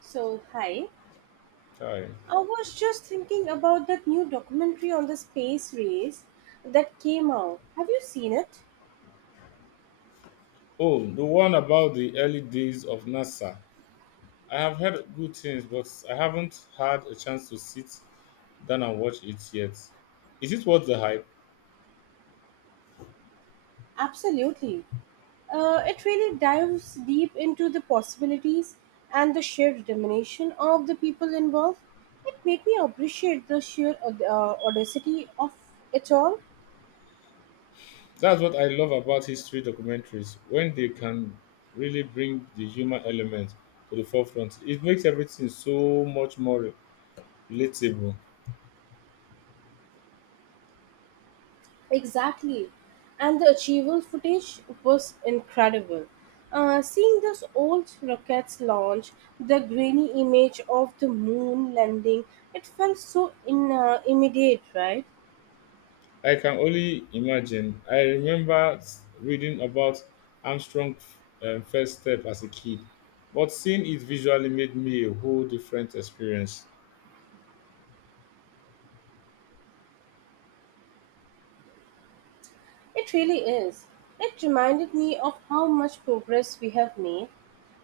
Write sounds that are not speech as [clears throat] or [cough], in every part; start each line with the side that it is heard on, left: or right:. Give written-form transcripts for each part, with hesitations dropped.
right: So, hi.
left: Hi.
right: I was just thinking about that new documentary on the space race that came out. Have you seen it?
left: Oh, the one about the early days of NASA. I have heard good things, but I haven't had a chance to sit down and watch it yet. Is it worth the hype?
right: Absolutely. It really dives deep into the possibilities and the sheer determination of the people involved. It made me appreciate the sheer audacity of it all.
left: That's what I love about history documentaries. When they can really bring the human element to the forefront, it makes everything so much more relatable.
right: Exactly. And the Achiever footage was incredible. Seeing those old rockets launch, the grainy image of the moon landing, it felt so immediate, right?
left: I can only imagine. I remember reading about Armstrong's first step as a kid, but seeing it visually made me a whole different experience.
right: It really is. It reminded me of how much progress we have made,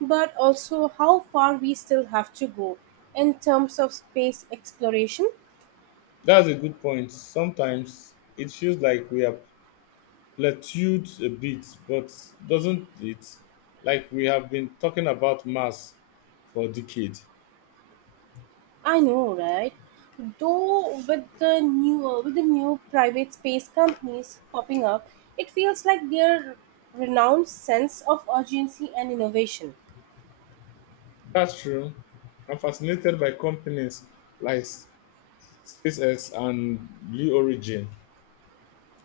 right: but also how far we still have to go in terms of space exploration.
left: That's a good point. Sometimes it feels like we are plateaued a bit, but doesn't it? Like we have been talking about mass for decades.
right: I know, right? Though with the new private space companies popping up, it feels like their renowned sense of urgency and innovation.
left: That's true. I'm fascinated by companies like SpaceX and Blue Origin.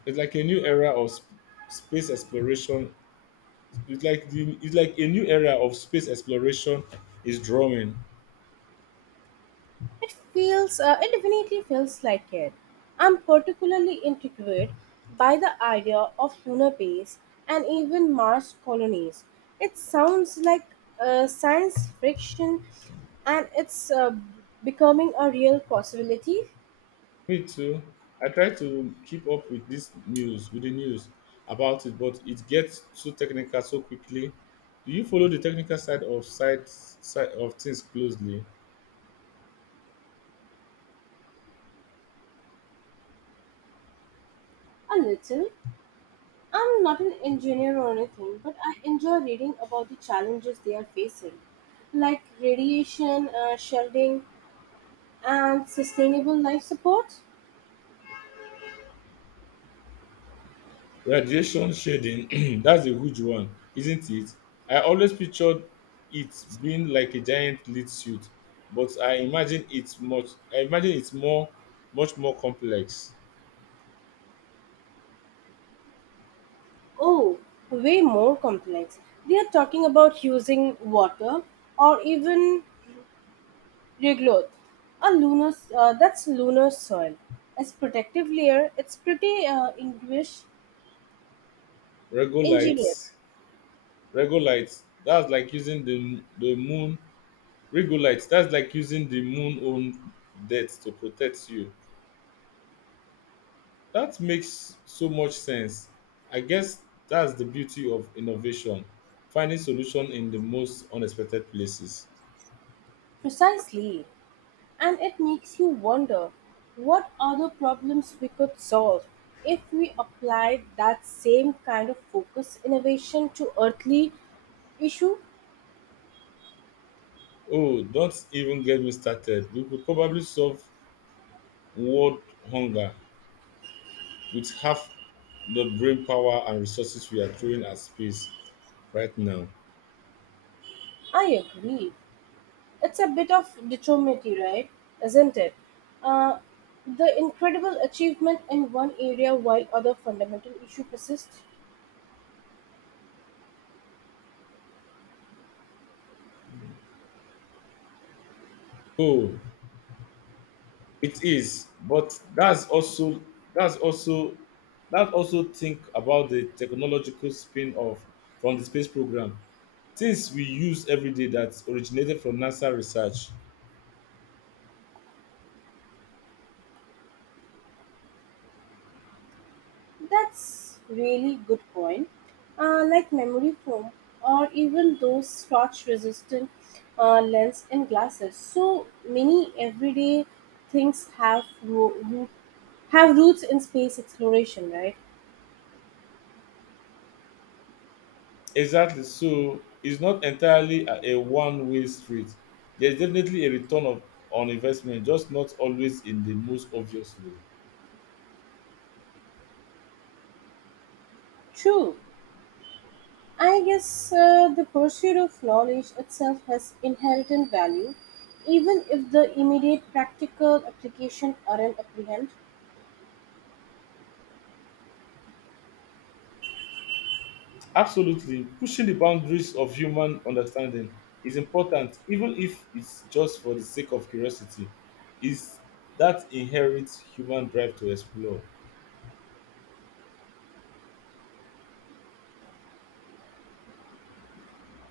left: It's like a new era of space exploration. It's like a new era of space exploration is drawing.
right: It feels it definitely feels like it. I'm particularly intrigued by the idea of lunar base and even Mars colonies. It sounds like science fiction, and it's becoming a real possibility.
left: Me too. I try to keep up with this news, with the news about it, but it gets so technical so quickly. Do you follow the technical side of things closely?
right: A little. I'm not an engineer or anything, but I enjoy reading about the challenges they are facing, like radiation shedding, and sustainable life support.
left: Radiation shading, [clears throat] that's a huge one, isn't it? I always pictured it being like a giant lit suit, but I imagine it's more much more complex.
right: Oh, way more complex. They are talking about using water or even regolith, a lunar soil as protective layer. It's pretty English ingenious.
left: Regolith, regolith, that's like using the moon. That's like using the moon own death to protect you. That makes so much sense. I guess that's the beauty of innovation, finding solution in the most unexpected places.
right: Precisely. And it makes you wonder what other problems we could solve if we applied that same kind of focus innovation to earthly issue.
left: Oh, don't even get me started. We could probably solve world hunger with half the brain power and resources we are throwing at space right now.
right: I agree. It's a bit of dichotomy, right? Isn't it? Uh, the incredible achievement in one area while other fundamental issue persists.
left: Oh, it is, but that's also that also think about the technological spin-off from the space program. Things we use every day that originated from NASA research.
right: That's really good point. Like memory foam or even those scratch resistant lens and glasses. So many everyday things have roots in space exploration, right?
left: Exactly. So it's not entirely a, one-way street. There's definitely a return of on investment, just not always in the most obvious way.
right: True. I guess the pursuit of knowledge itself has inherent value, even if the immediate practical application aren't apprehend.
left: Absolutely. Pushing the boundaries of human understanding is important, even if it's just for the sake of curiosity. Is that inherent human drive to explore?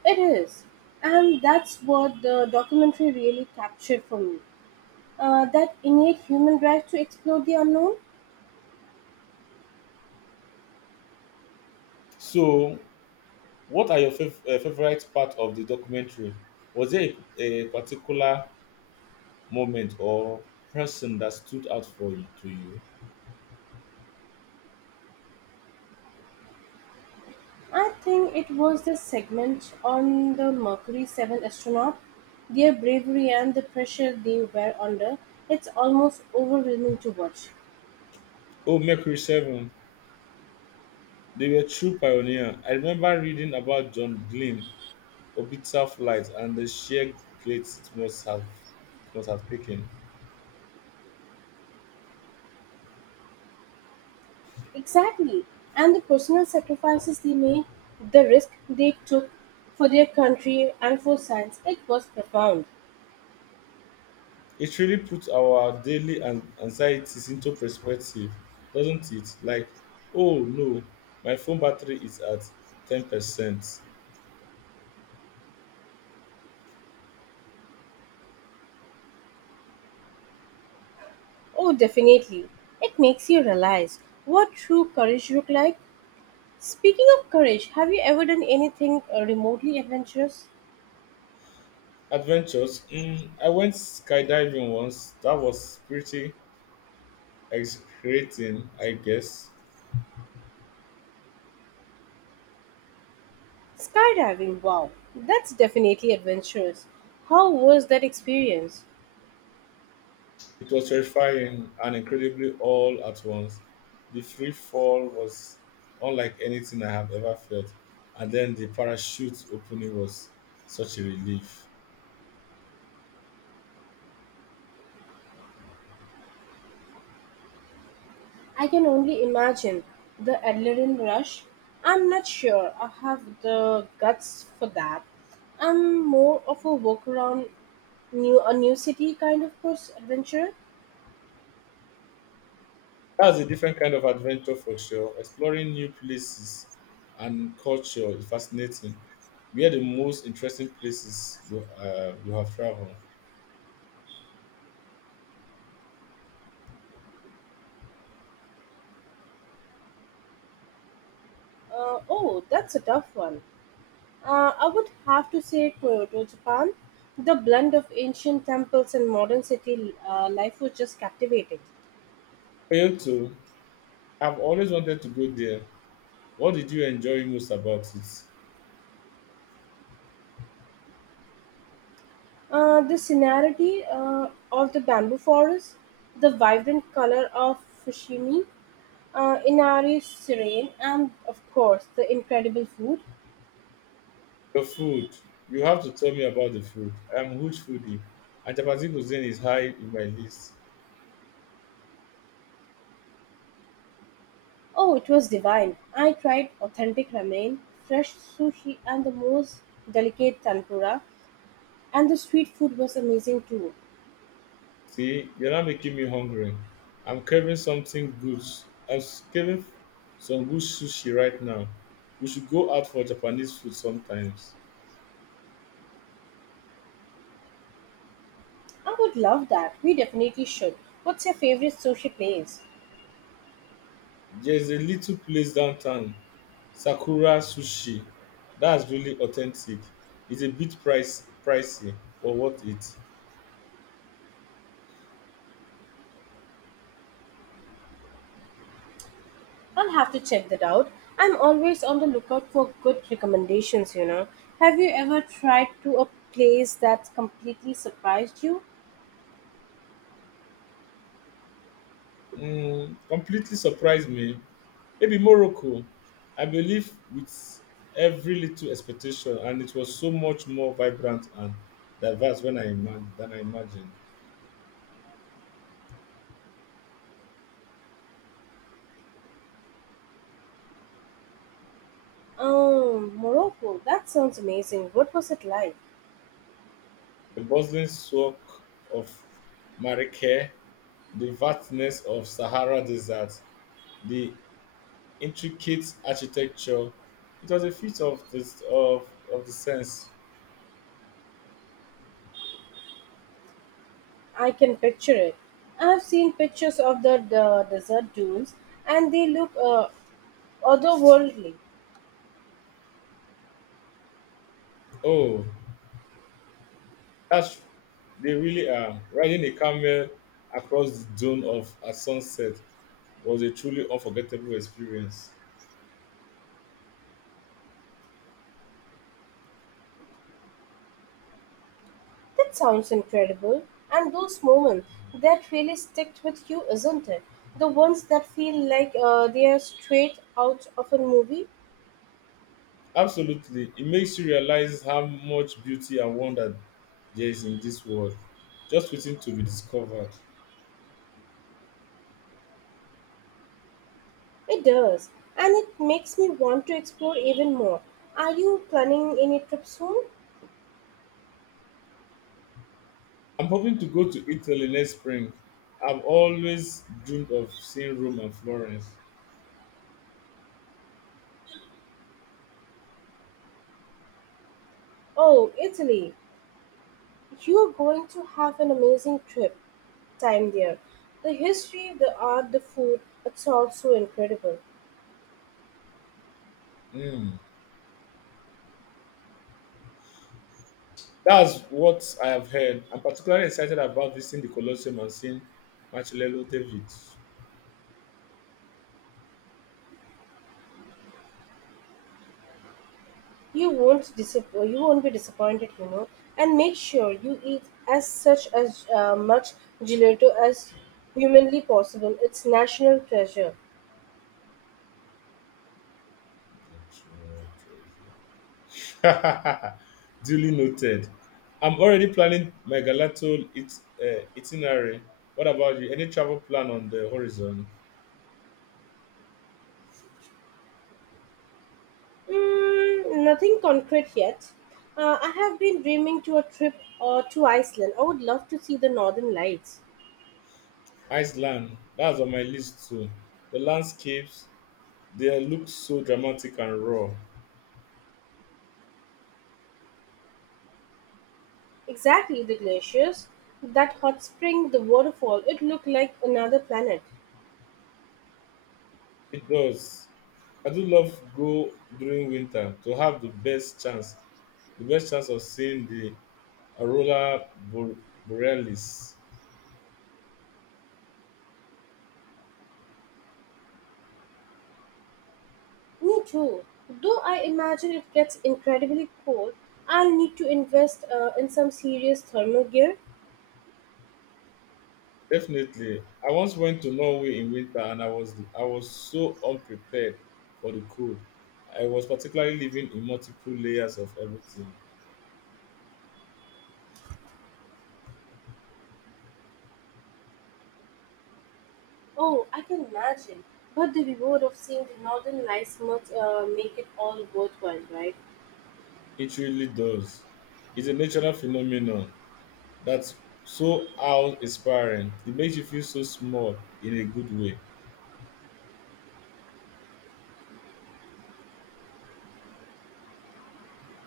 right: It is, and that's what the documentary really captured for me that innate human drive to explore the unknown.
left: So, what are your favorite part of the documentary? Was there a particular moment or person that stood out for you?
right: I think it was the segment on the Mercury 7 astronaut, their bravery and the pressure they were under. It's almost overwhelming to watch.
left: Oh, Mercury 7. They were true pioneer. I remember reading about John Glenn orbital flight and the sheer glates it must have taken.
right: Exactly. And the personal sacrifices they made, the risk they took for their country and for science, it was profound.
left: It really puts our daily anxieties into perspective, doesn't it? Like, oh no, my phone battery is at 10%.
right: Oh, definitely. It makes you realize what true courage look like. Speaking of courage, have you ever done anything remotely adventurous?
left: Adventures. Mm, I went skydiving once. That was pretty exhilarating, I guess.
right: Skydiving, wow, that's definitely adventurous. How was that experience?
left: It was terrifying and incredibly all at once. The free fall was unlike anything I have ever felt, and then the parachute opening was such a relief.
right: I can only imagine the adrenaline rush. I'm not sure I have the guts for that. I'm more of a walk around new a new city kind of person adventurer.
left: That's a different kind of adventure for sure. Exploring new places and culture is fascinating. Where the most interesting places you have traveled?
right: Oh, that's a tough one. I would have to say Kyoto, Japan. The blend of ancient temples and modern city life was just captivating.
left: Kyoto, I've always wanted to go there. What did you enjoy most about it?
right: The scenery of the bamboo forest, the vibrant color of Fushimi, Inari serene, and of course the incredible food.
left: The food. You have to tell me about the food. I'm a huge foodie. And chapati cuisine is high in my list.
right: Oh, it was divine. I tried authentic ramen, fresh sushi, and the most delicate tempura, and the street food was amazing too.
left: See, you're not making me hungry. I'm craving something good. I'm craving some good sushi right now. We should go out for Japanese food sometimes.
right: I would love that. We definitely should. What's your favorite sushi place?
left: There's a little place downtown, Sakura Sushi. That's really authentic. It's a pricey, but worth it.
right: I'll have to check that out. I'm always on the lookout for good recommendations, you know. Have you ever tried to a place that's completely surprised you?
left: Mm, completely surprised me. Maybe Morocco. I believe with every little expectation, and it was so much more vibrant and diverse than I imagined.
right: Oh, Morocco. That sounds amazing. What was it like?
left: The bustling soak of Marrakech, the vastness of Sahara desert, the intricate architecture, it was a feat of this of the sense.
right: I can picture it. I've seen pictures of the desert dunes and they look otherworldly.
left: Oh, that's, they really are. Riding a camel across the dome of at sunset was a truly unforgettable experience.
right: That sounds incredible. And those moments that really stick with you, isn't it? The ones that feel like they are straight out of a movie?
left: Absolutely. It makes you realize how much beauty and wonder there is in this world, just waiting to be discovered.
right: It does. And it makes me want to explore even more. Are you planning any trip soon?
left: I'm hoping to go to Italy next spring. I've always dreamed of seeing Rome and Florence.
right: Oh, Italy. You are going to have an amazing trip time there. The history, the art, the food, it's all so incredible.
left: Mm. That's what I have heard. I'm particularly excited about visiting the Colosseum and seeing Marcello David.
right: You won't be disappointed, you know. And make sure you eat as much gelato as humanly possible. It's national treasure.
left: [laughs] Duly noted. I'm already planning my itinerary. What about you? Any travel plan on the horizon?
right: Mm, nothing concrete yet. I have been dreaming to a trip to Iceland. I would love to see the northern lights.
left: Iceland. That's on my list too. The landscapes, they look so dramatic and raw.
right: Exactly, the glaciers, that hot spring, the waterfall. It looked like another planet.
left: It does. I do love go during winter to have the best chance of seeing the aurora bor- borealis.
right: Me too. Though I imagine it gets incredibly cold, I'll need to invest in some serious thermal gear.
left: Definitely. I once went to Norway in winter and I was so unprepared for the cold. I was particularly living in multiple layers of everything.
right: Oh, I can imagine. But the reward of seeing the northern lights must make it all worthwhile, right?
left: It really does. It's a natural phenomenon that's so awe inspiring. It makes you feel so small in a good way.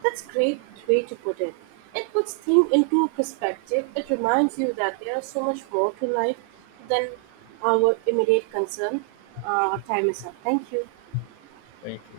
right: That's a great way to put it. It puts things into perspective. It reminds you that there is so much more to life than our immediate concern. Time is up. Thank you.
left: Thank you.